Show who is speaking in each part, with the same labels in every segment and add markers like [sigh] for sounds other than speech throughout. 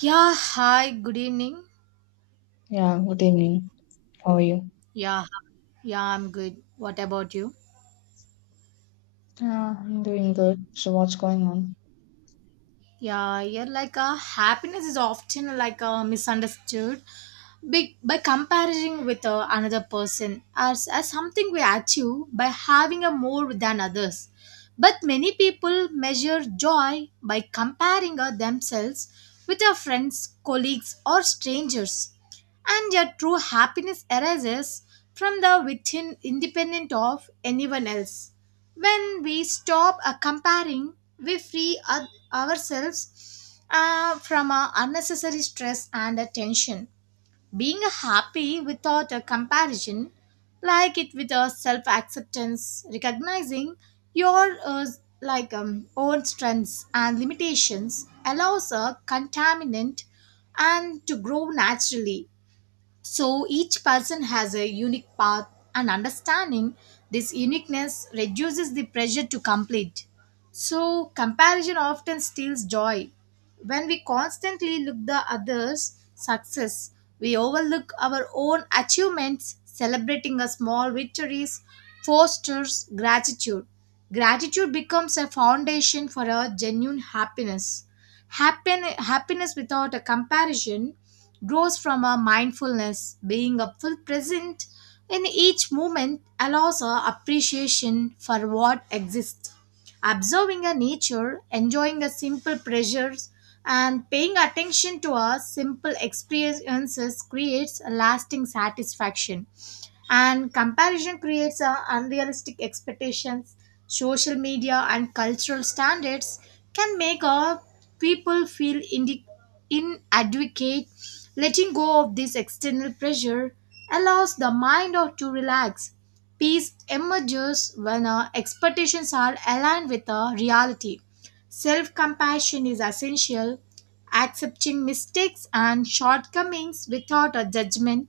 Speaker 1: Yeah, hi, good evening.
Speaker 2: Yeah, good evening. How are you?
Speaker 1: Yeah, yeah, I'm good. What about you?
Speaker 2: Yeah, I'm doing good. So, what's going on?
Speaker 1: Yeah, yeah, like happiness is often like misunderstood by comparing with another person, as something we achieve by having a more than others. But many people measure joy by comparing themselves with their friends, colleagues, or strangers, and their true happiness arises from the within, independent of anyone else. When we stop comparing, we free ourselves from unnecessary stress and tension. Being happy without a comparison, like it with a self acceptance, recognizing your like own strengths and limitations allows a contaminant and to grow naturally. So each person has a unique path, and understanding this uniqueness reduces the pressure to complete. So comparison often steals joy. When we constantly look the others' success, we overlook our own achievements, celebrating a small victories fosters gratitude. Gratitude becomes a foundation for our genuine happiness. Happiness without a comparison grows from our mindfulness, being a full present in each moment allows our appreciation for what exists. Observing a nature, enjoying the simple pleasures, and paying attention to our simple experiences creates a lasting satisfaction. And comparison creates unrealistic expectations. Social media and cultural standards can make people feel inadequate. Letting go of this external pressure allows the mind to relax. Peace emerges when expectations are aligned with reality. Self compassion is essential. Accepting mistakes and shortcomings without a judgment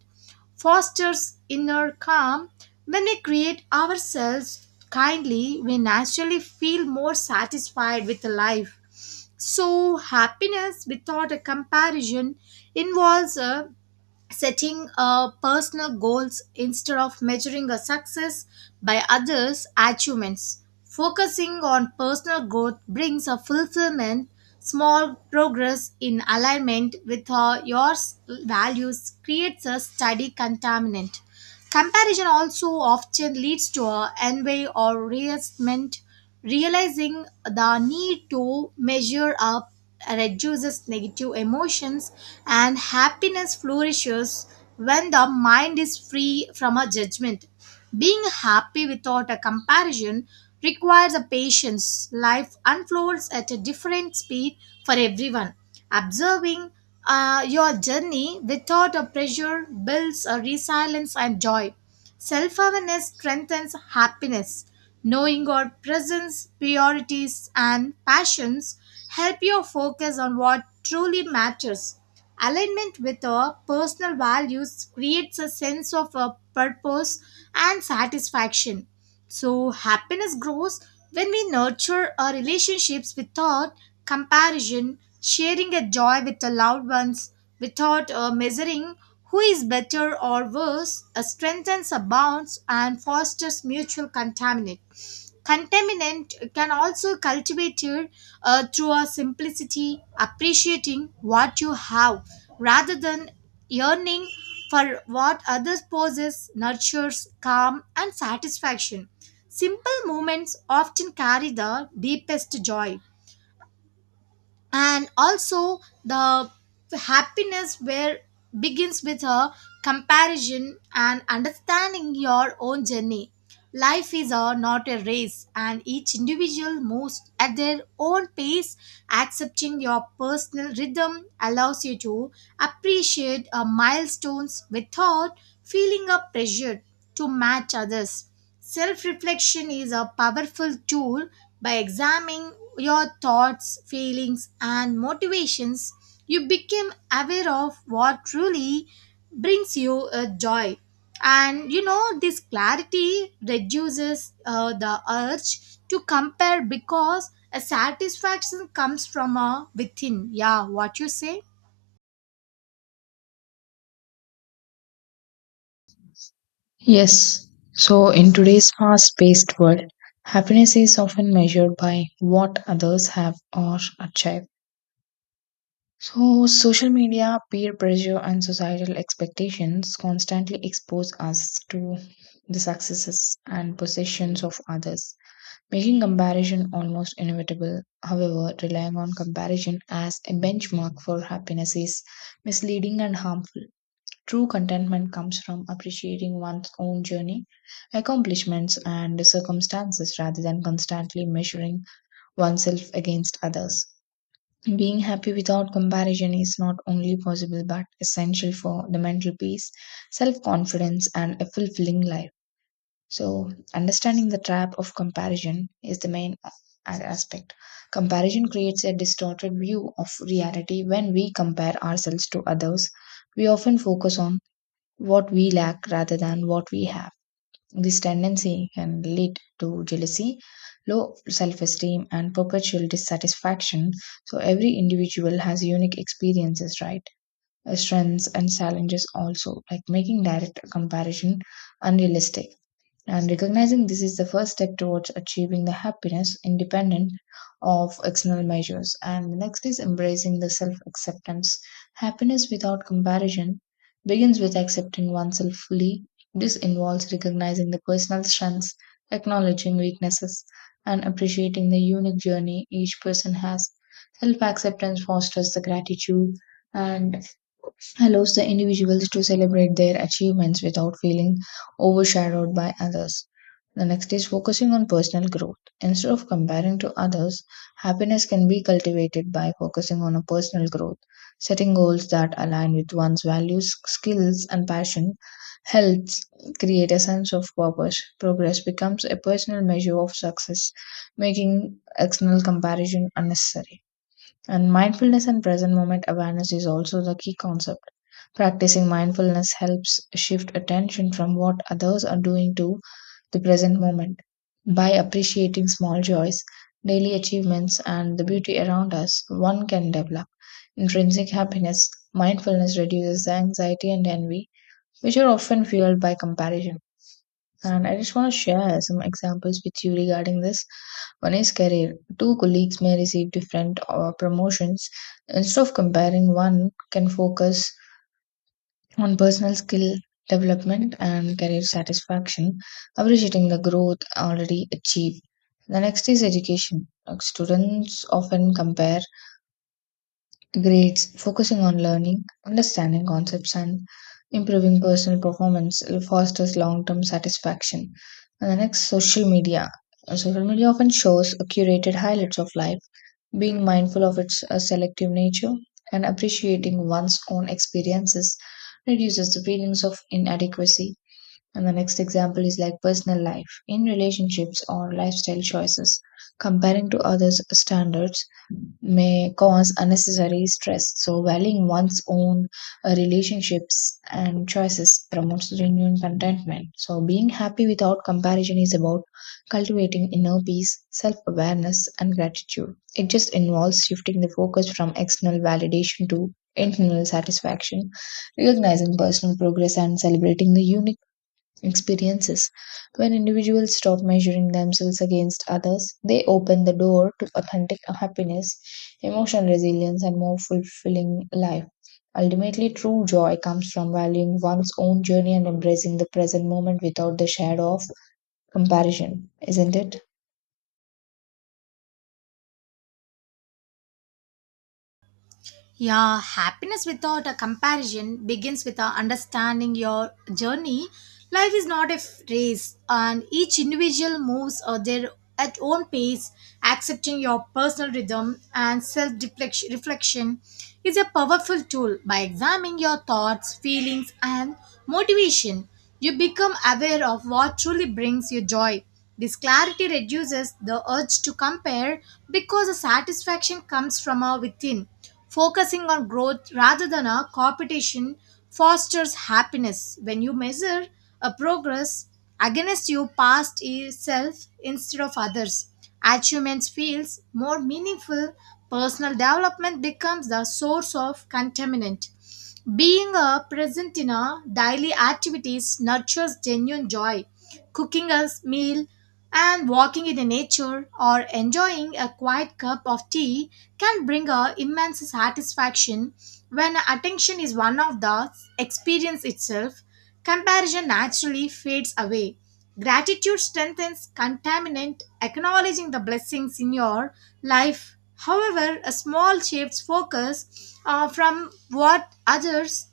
Speaker 1: fosters inner calm. When we create ourselves kindly, we naturally feel more satisfied with life. So, happiness without a comparison involves a setting personal goals instead of measuring a success by others' achievements. Focusing on personal growth brings a fulfillment, small progress in alignment with your values creates a steady contaminant. Comparison also often leads to a envy or resentment. Realizing the need to measure up reduces negative emotions, and happiness flourishes when the mind is free from a judgment. Being happy without a comparison requires a patience. Life unfolds at a different speed for everyone. Observing your journey without a pressure builds a resilience and joy. Self awareness strengthens happiness. Knowing your presence, priorities, and passions help you focus on what truly matters. Alignment with our personal values creates a sense of a purpose and satisfaction. So, happiness grows when we nurture our relationships without comparison, sharing a joy with the loved ones without measuring who is better or worse strengthens a bonds and fosters mutual contaminant. Contaminant can also cultivate it, through a simplicity, appreciating what you have rather than yearning for what others possess, nurtures calm and satisfaction. Simple moments often carry the deepest joy, and also the happiness where begins with a comparison and understanding your own journey. Life is a, not a race, and each individual moves at their own pace. Accepting your personal rhythm allows you to appreciate our milestones without feeling a pressure to match others. Self reflection is a powerful tool by examining your thoughts, feelings, and motivations. You become aware of what truly brings you a joy. And this clarity reduces the urge to compare because a satisfaction comes from a within. Yeah, what you say?
Speaker 2: Yes. So, in today's fast paced world, happiness is often measured by what others have or achieve. So, social media, peer pressure, and societal expectations constantly expose us to the successes and possessions of others, making comparison almost inevitable. However, relying on comparison as a benchmark for happiness is misleading and harmful. True contentment comes from appreciating one's own journey, accomplishments, and circumstances rather than constantly measuring oneself against others. Being happy without comparison is not only possible but essential for the mental peace, self confidence, and a fulfilling life. So, understanding the trap of comparison is the aspect. Comparison creates a distorted view of reality when we compare ourselves to others. We often focus on what we lack rather than what we have. This tendency can lead to jealousy, low self esteem, and perpetual dissatisfaction. So, every individual has unique experiences, right? Strengths and challenges, also, like making direct comparison unrealistic. And recognizing this is the first step towards achieving the happiness independent of external measures. And the next is embracing the self acceptance. Happiness without comparison begins with accepting oneself fully. This involves recognizing the personal strengths, acknowledging weaknesses, and appreciating the unique journey each person has. Self acceptance fosters the gratitude and allows the individuals to celebrate their achievements without feeling overshadowed by others. The next is focusing on personal growth. Instead of comparing to others, happiness can be cultivated by focusing on a personal growth. Setting goals that align with one's values, skills, and passion helps create a sense of purpose. Progress becomes a personal measure of success, making external comparison unnecessary. And mindfulness and present moment awareness is also the key concept. Practicing mindfulness helps shift attention from what others are doing to the present moment. By appreciating small joys, daily achievements, and the beauty around us, one can develop intrinsic happiness. Mindfulness reduces the anxiety and envy, which are often fueled by comparison. And I just want to share some examples with you regarding this. One is career. Two colleagues may receive different promotions. Instead of comparing, one can focus on personal skill development and career satisfaction, appreciating the growth already achieved. The next is education. Like, students often compare grades, focusing on learning, understanding concepts, and improving personal performance fosters long term satisfaction. And the next, social media. Social media often shows a curated highlights of life. Being mindful of its selective nature and appreciating one's own experiences reduces the feelings of inadequacy. And the next example is like personal life. In relationships or lifestyle choices, comparing to others' standards may cause unnecessary stress. So, valuing one's own relationships and choices promotes genuine contentment. So, being happy without comparison is about cultivating inner peace, self awareness, and gratitude. It just involves shifting the focus from external validation to internal satisfaction, recognizing personal progress, and celebrating the unique experiences. When individuals stop measuring themselves against others, they open the door to authentic happiness, emotional resilience, and more fulfilling life. Ultimately, true joy comes from valuing one's own journey and embracing the present moment without the shadow of comparison, isn't it?
Speaker 1: Yeah, happiness without a comparison begins with our understanding your journey. Life is not a race, and each individual moves at their at own pace. Accepting your personal rhythm and self reflection is a powerful tool. By examining your thoughts, feelings, and motivation, you become aware of what truly brings you joy. This clarity reduces the urge to compare because the satisfaction comes from our within. Focusing on growth rather than a competition fosters happiness. When you measure a progress against your past self instead of others, achievements feels more meaningful. Personal development becomes the source of contentment. Being a present in our daily activities nurtures genuine joy. Cooking a meal and walking in the nature or enjoying a quiet cup of tea can bring a immense satisfaction when attention is one of the experience itself. Comparison naturally fades away. Gratitude strengthens contaminant, acknowledging the blessings in your life. However, a small shifts focus from what others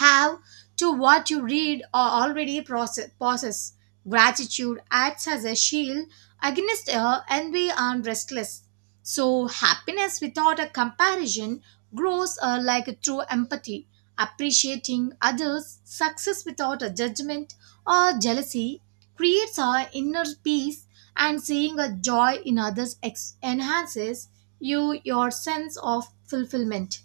Speaker 1: have to what you read or already process, possess. Gratitude acts as a shield against envy and restless. So, happiness without a comparison grows like through empathy. Appreciating others' success without a judgment or jealousy creates our inner peace, and seeing a joy in others enhances your sense of fulfillment.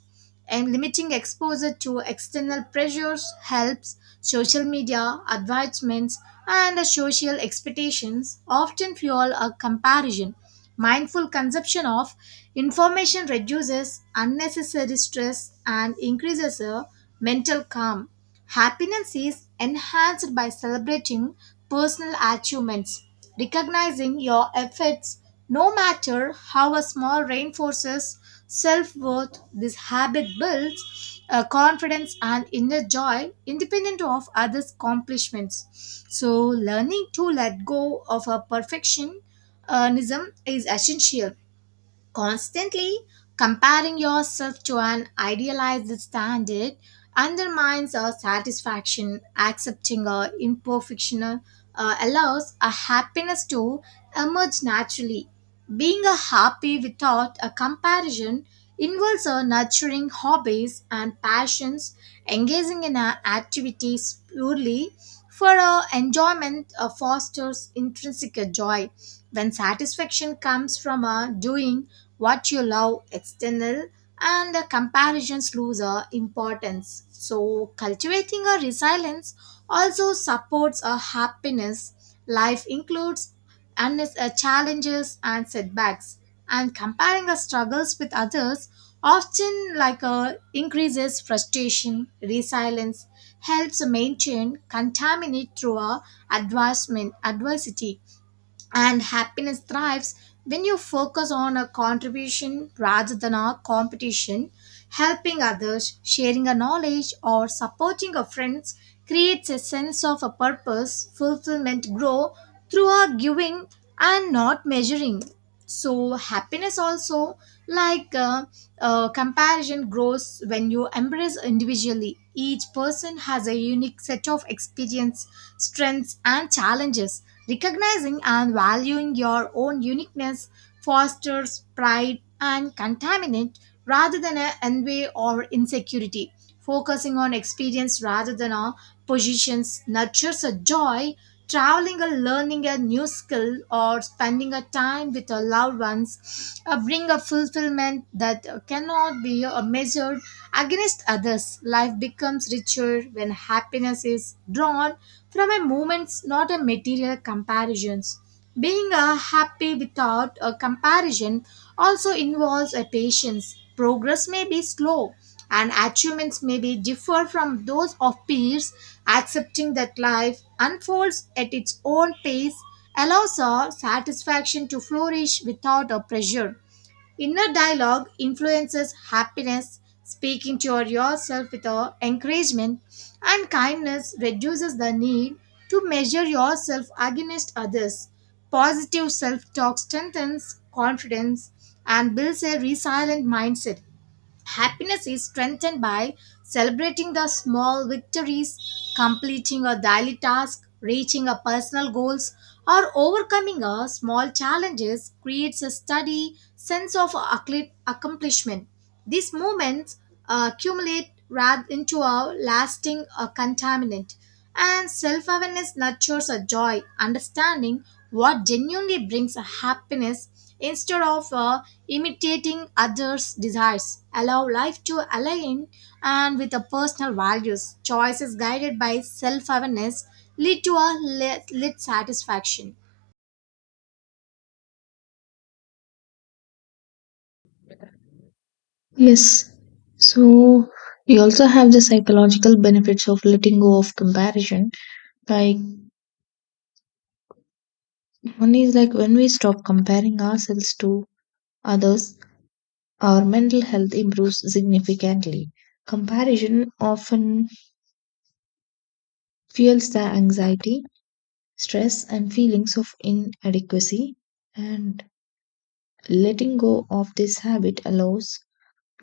Speaker 1: And limiting exposure to external pressures helps social media advertisements and social expectations often fuel a comparison. Mindful consumption of information reduces unnecessary stress and increases a mental calm. Happiness is enhanced by celebrating personal achievements. Recognizing your efforts, no matter how small, reinforces self worth. This habit builds confidence and inner joy independent of others' accomplishments. So, learning to let go of a perfectionism is essential. Constantly comparing yourself to an idealized standard undermines our satisfaction. Accepting our imperfection allows a happiness to emerge naturally. Being a happy without a comparison involves a nurturing hobbies and passions, engaging in our activities purely for our enjoyment fosters intrinsic joy. When satisfaction comes from our doing, what you love external and the comparisons lose importance, so cultivating a resilience also supports a happiness. Life includes and challenges and setbacks, and comparing our struggles with others often like increases frustration. Resilience helps maintain contaminate through a advancement adversity, and happiness thrives when you focus on a contribution rather than a competition. Helping others, sharing a knowledge, or supporting a friends creates a sense of a purpose, fulfillment, grow through our giving and not measuring. So happiness also, like comparison, grows when you embrace individually. Each person has a unique set of experience strengths, and challenges. Recognizing and valuing your own uniqueness fosters pride and contaminant rather than a envy or insecurity. Focusing on experience rather than on positions nurtures a joy. Traveling or learning a new skill or spending a time with your loved ones bring a fulfillment that cannot be measured against others. Life becomes richer when happiness is drawn from a moments, not a material comparisons. Being a happy without a comparison also involves a patience. Progress may be slow and achievements may be differ from those of peers. Accepting that life unfolds at its own pace allows our satisfaction to flourish without a pressure. Inner dialogue influences happiness. Speaking to yourself with encouragement and kindness reduces the need to measure yourself against others. Positive self talk strengthens confidence and builds a resilient mindset. Happiness is strengthened by celebrating the small victories, completing a daily task, reaching a personal goals, or overcoming a small challenges creates a steady sense of accomplishment. These moments accumulate rather into a lasting contaminant. And self awareness nurtures a joy, understanding what genuinely brings a happiness instead of imitating others' desires. Allow life to align and with the personal values. Choices guided by self awareness lead to a lit satisfaction.
Speaker 2: Yes. So you also have the psychological benefits of letting go of comparison. Like one is like when we stop comparing ourselves to others, our mental health improves significantly. Comparison often fuels the anxiety, stress, and feelings of inadequacy, and letting go of this habit allows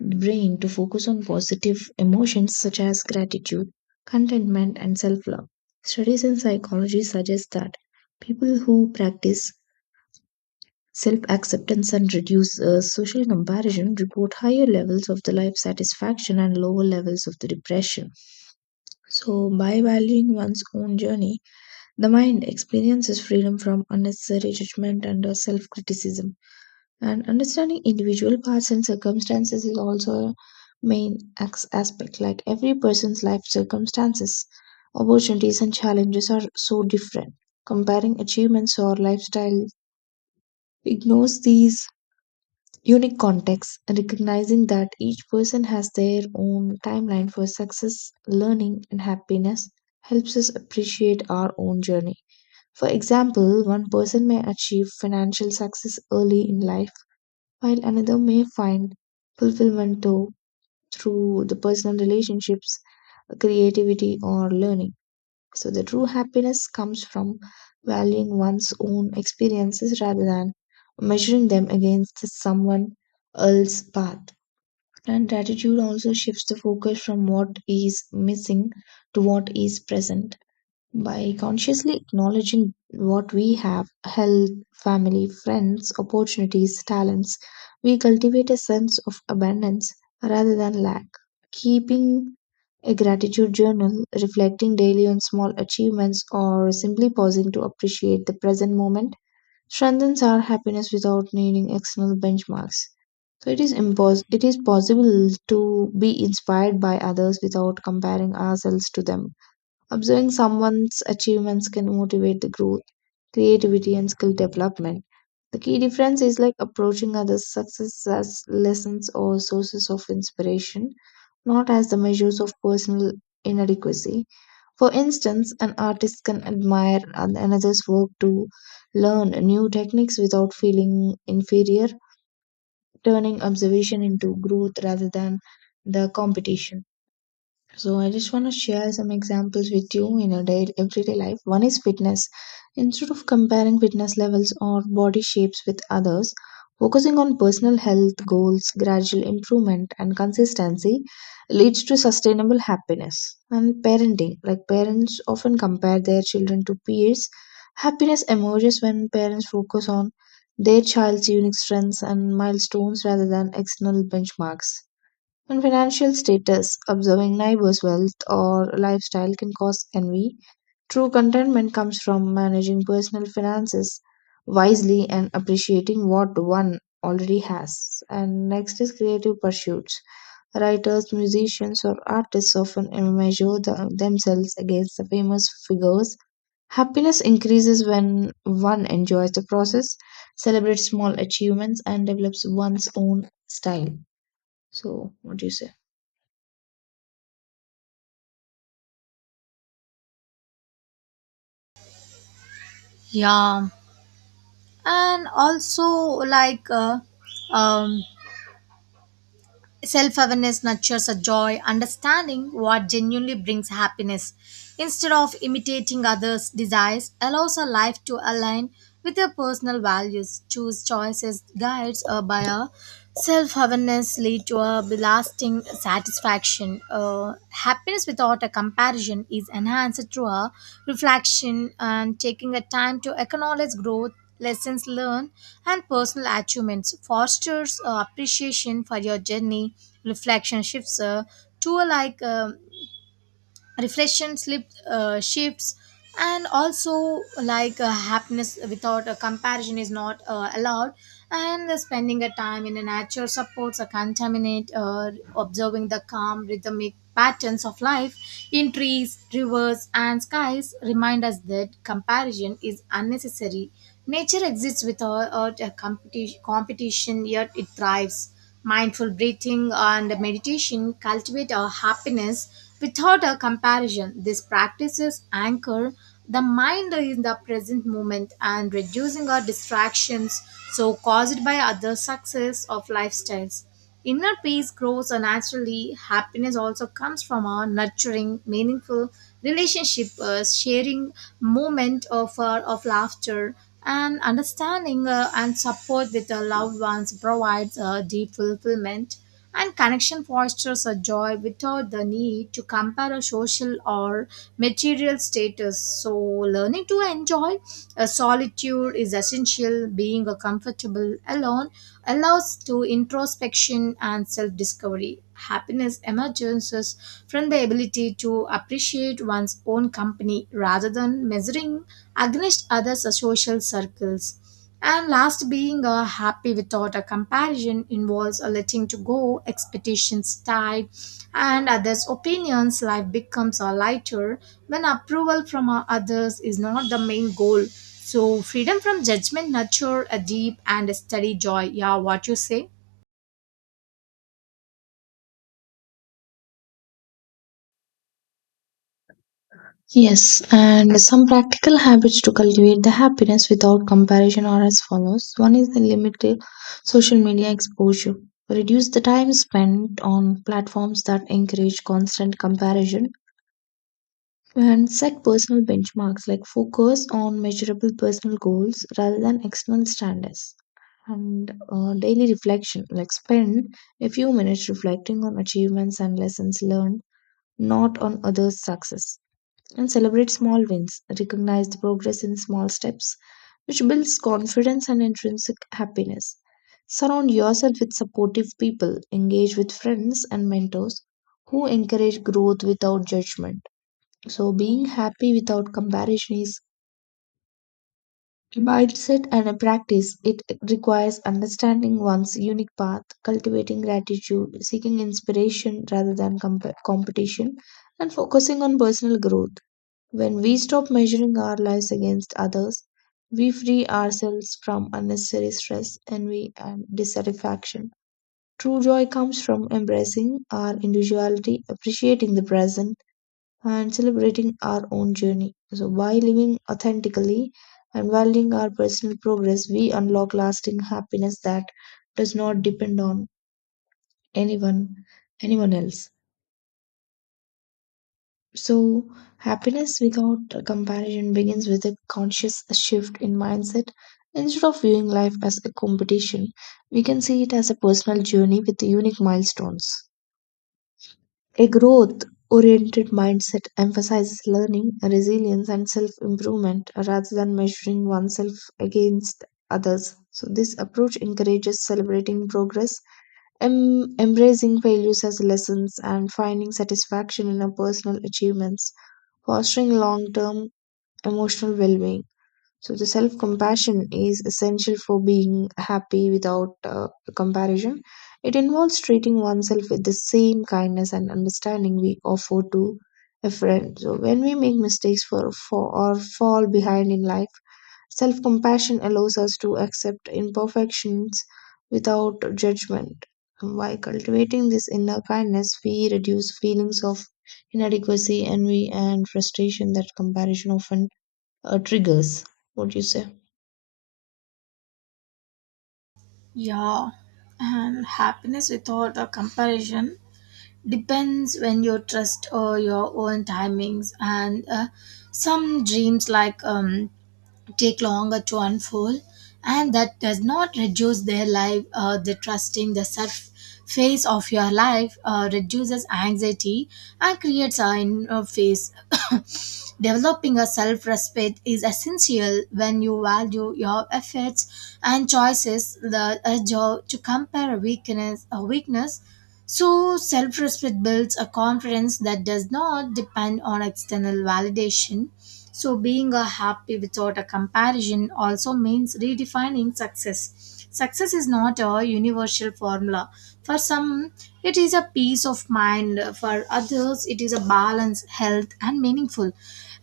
Speaker 2: the brain to focus on positive emotions such as gratitude, contentment, and self love. Studies in psychology suggest that people who practice self acceptance and reduce social comparison report higher levels of the life satisfaction and lower levels of the depression. So, by valuing one's own journey, the mind experiences freedom from unnecessary judgment and self criticism. And understanding individual paths and circumstances is also a aspect. Like every person's life circumstances, opportunities, and challenges are so different. Comparing achievements or lifestyle ignores these unique context, recognizing that each person has their own timeline for success, learning, and happiness helps us appreciate our own journey. For example, one person may achieve financial success early in life, while another may find fulfillment too, through the personal relationships, creativity, or learning. So the true happiness comes from valuing one's own experiences rather than measuring them against the someone else's path. And gratitude also shifts the focus from what is missing to what is present by consciously acknowledging what we have: health, family, friends, opportunities, talents. We cultivate a sense of abundance rather than lack. Keeping a gratitude journal, reflecting daily on small achievements, or simply pausing to appreciate the present moment strengthens our happiness without needing external benchmarks. So it is possible to be inspired by others without comparing ourselves to them. Observing someone's achievements can motivate the growth, creativity, and skill development. The key difference is like approaching others' success as lessons or sources of inspiration, not as the measures of personal inadequacy. For instance, an artist can admire another's work to learn new techniques without feeling inferior, turning observation into growth rather than the competition. So I just want to share some examples with you in a day, everyday life. One is fitness. Instead of comparing fitness levels or body shapes with others, focusing on personal health goals, gradual improvement, and consistency leads to sustainable happiness. And parenting, like parents often compare their children to peers. Happiness emerges when parents focus on their child's unique strengths and milestones rather than external benchmarks. On financial status, observing neighbors' wealth or lifestyle can cause envy. True contentment comes from managing personal finances wisely and appreciating what one already has. And next is creative pursuits. Writers, musicians, or artists often themselves against the famous figures. Happiness increases when one enjoys the process, celebrates small achievements, and develops one's own style. So, what do you say?
Speaker 1: Yeah. And also, like um, self awareness nurtures a joy, understanding what genuinely brings happiness. Instead of imitating others' desires, allows a life to align with your personal values. Choose choices, guides, or by a self awareness lead to a lasting satisfaction. Happiness without a comparison is enhanced through a reflection and taking a time to acknowledge growth, lessons learned, and personal achievements. Fosters appreciation for your journey reflection shifts to like reflection slip shifts. And also like happiness without a comparison is not allowed, and the spending a time in the nature supports a contaminate observing the calm rhythmic patterns of life in trees, rivers, and skies remind us that comparison is unnecessary. Nature exists without a competition, yet it thrives. Mindful breathing and meditation cultivate our happiness without a comparison. These practices anchor the mind in the present moment and reducing our distractions so caused by other success of lifestyles. Inner peace grows naturally. Happiness also comes from our nurturing, meaningful relationship, sharing moment of laughter, and understanding and support with the loved ones provides a deep fulfillment. And connection fosters a joy without the need to compare a social or material status. So, learning to enjoy a solitude is essential. Being a comfortable alone allows to introspection and self-discovery. Happiness emerges from the ability to appreciate one's own company rather than measuring against others' social circles. And last, being happy without a comparison involves a letting to go expectations tied and others' opinions. Life becomes a lighter when approval from others is not the main goal. So, freedom from judgment nurture a deep and steady joy. Yeah, what you say?
Speaker 2: Yes, and some practical habits to cultivate the happiness without comparison are as follows. One is the limited social media exposure. Reduce the time spent on platforms that encourage constant comparison and set personal benchmarks like focus on measurable personal goals rather than external standards. And daily reflection like spend a few minutes reflecting on achievements and lessons learned, not on others' success, and celebrate small wins. Recognize the progress in small steps, which builds confidence and intrinsic happiness. Surround yourself with supportive people, engage with friends and mentors who encourage growth without judgment. So, being happy without comparison is a mindset and a practice. It requires understanding one's unique path, cultivating gratitude, seeking inspiration rather than competition, and focusing on personal growth. When we stop measuring our lives against others, we free ourselves from unnecessary stress, envy, and dissatisfaction. True joy comes from embracing our individuality, appreciating the present, and celebrating our own journey. So, by living authentically and valuing our personal progress, we unlock lasting happiness that does not depend on anyone, anyone else. So, happiness without a comparison begins with a conscious shift in mindset. Instead of viewing life as a competition, we can see it as a personal journey with unique milestones. A growth oriented mindset emphasizes learning, resilience, and self improvement rather than measuring oneself against others. So, this approach encourages celebrating progress, embracing failures as lessons, and finding satisfaction in our personal achievements fostering long-term emotional well-being. So the self compassion is essential for being happy without comparison. It involves treating oneself with the same kindness and understanding we offer to a friend. So when we make mistakes for or fall behind in life, self compassion allows us to accept imperfections without judgment. By cultivating this inner kindness, we reduce feelings of inadequacy, envy, and frustration that comparison often triggers. What do you say?
Speaker 1: Yeah, and happiness without a comparison depends when you trust your own timings, and some dreams like take longer to unfold, and that does not reduce their life the trusting the surf phase of your life reduces anxiety and creates a inner phase. [coughs] Developing a self-respect is essential when you value your efforts and choices the urge to compare a weakness, so self respect builds a confidence that does not depend on external validation. So, being a happy without a comparison also means redefining success. Success is not a universal formula. For some, it is a peace of mind. For others, it is a balance, health, and meaningful.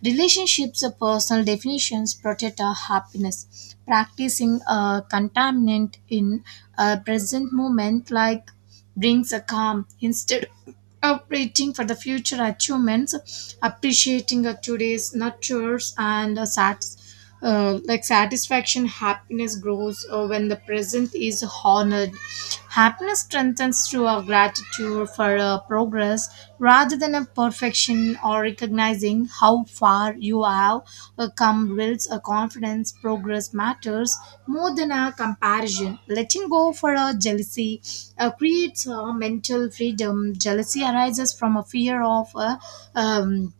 Speaker 1: Relationships or personal definitions protect our happiness. Practicing a contaminant in a present moment like brings a calm instead of waiting for the future achievements, appreciating today's nurtures and like satisfaction. Happiness grows when the present is honored. Happiness strengthens through our gratitude for progress rather than a of perfection, or recognizing how far you have come builds a confidence. Progress matters more than a comparison. Letting go for a jealousy creates a mental freedom. Jealousy arises from a fear of um,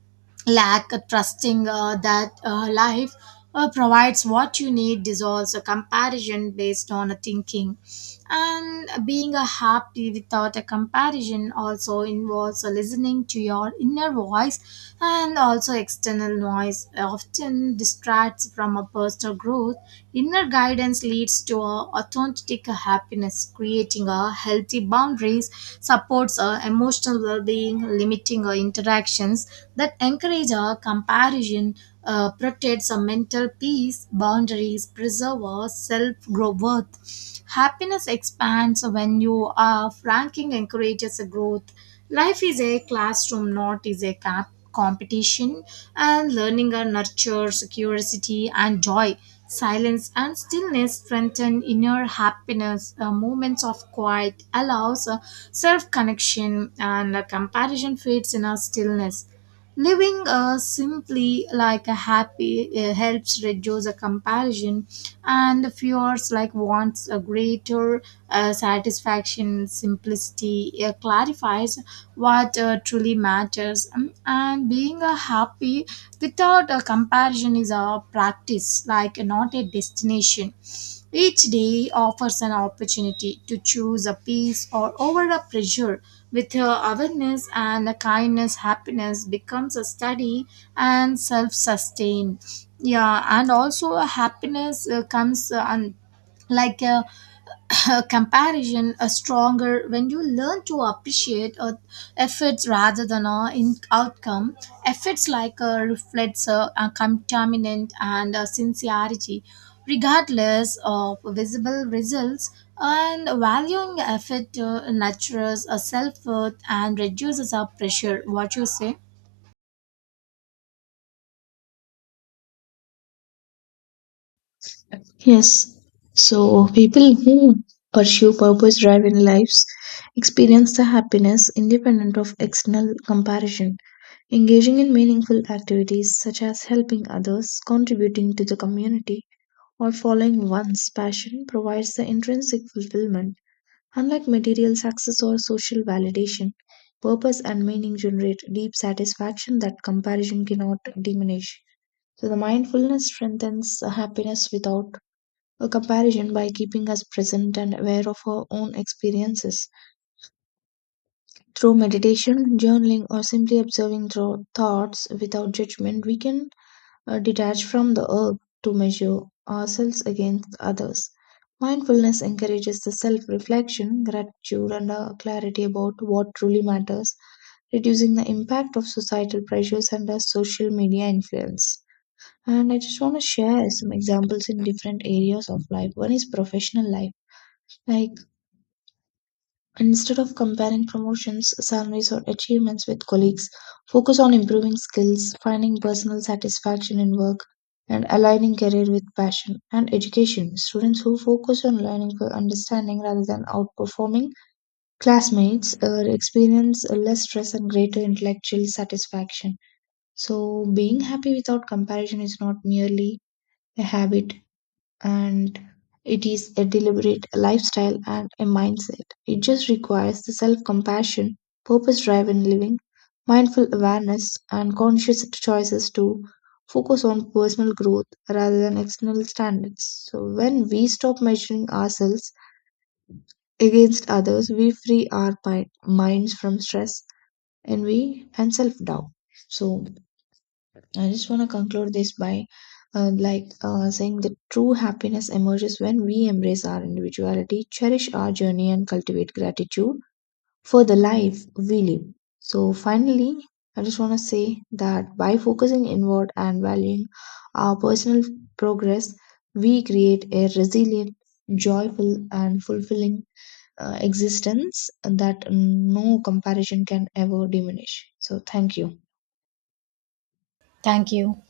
Speaker 1: lack, trusting that life provides what you need dissolves a comparison based on a thinking. And being a happy without a comparison also involves listening to your inner voice, and also external noise often distracts from a personal growth. Inner guidance leads to a authentic happiness, creating a healthy boundaries, supports a emotional well-being, limiting our interactions that encourage a comparison protects our mental peace, boundaries, preserve our self-growth. Happiness expands when you are ranking encourages a growth. Life is a classroom, not is a competition, and learning and nurtures curiosity and joy. Silence and stillness strengthen inner happiness. Moments of quiet allows self-connection, and comparison fades in our stillness. Living simply like a happy helps reduce a comparison and fears like wants a greater satisfaction. Simplicity clarifies what truly matters. And being a happy without a comparison is a practice like not a destination. Each day offers an opportunity to choose a peace or over a pressure with her awareness and a kindness, happiness becomes a steady and self sustained. Yeah, and also a happiness comes like a comparison are stronger when you learn to appreciate efforts rather than in outcome. Efforts like reflects a contaminant and sincerity, regardless of visible results, and valuing effort nurtures a self-worth and reduces our pressure. What you say?
Speaker 2: Yes. So people who pursue purpose driven lives experience the happiness independent of external comparison. Engaging in meaningful activities such as helping others, contributing to the community, or following one's passion provides the intrinsic fulfillment. Unlike material success or social validation, purpose and meaning generate deep satisfaction that comparison cannot diminish. So the mindfulness strengthens the happiness without a comparison by keeping us present and aware of our own experiences. Through meditation, journaling, or simply observing through thoughts without judgment, we can detach from the urge to measure ourselves against others. Mindfulness encourages the self reflection, gratitude, and a clarity about what truly matters, reducing the impact of societal pressures and social media influence. And I just want to share some examples in different areas of life. One is professional life. Like instead of comparing promotions, salaries, or achievements with colleagues, focus on improving skills, finding personal satisfaction in work, and aligning career with passion and education. Students who focus on learning for understanding rather than outperforming classmates experience less stress and greater intellectual satisfaction. So, being happy without comparison is not merely a habit and it is a deliberate lifestyle and a mindset. It just requires the self compassion, purpose driven living, mindful awareness, and conscious choices to focus on personal growth rather than external standards. So, when we stop measuring ourselves against others, we free our minds from stress, envy, and self doubt. So, I just want to conclude this by saying that true happiness emerges when we embrace our individuality, cherish our journey, and cultivate gratitude for the life we live. So, finally, I just want to say that by focusing inward and valuing our personal progress, we create a resilient, joyful, and fulfilling existence that no comparison can ever diminish. So, thank you.
Speaker 1: Thank you.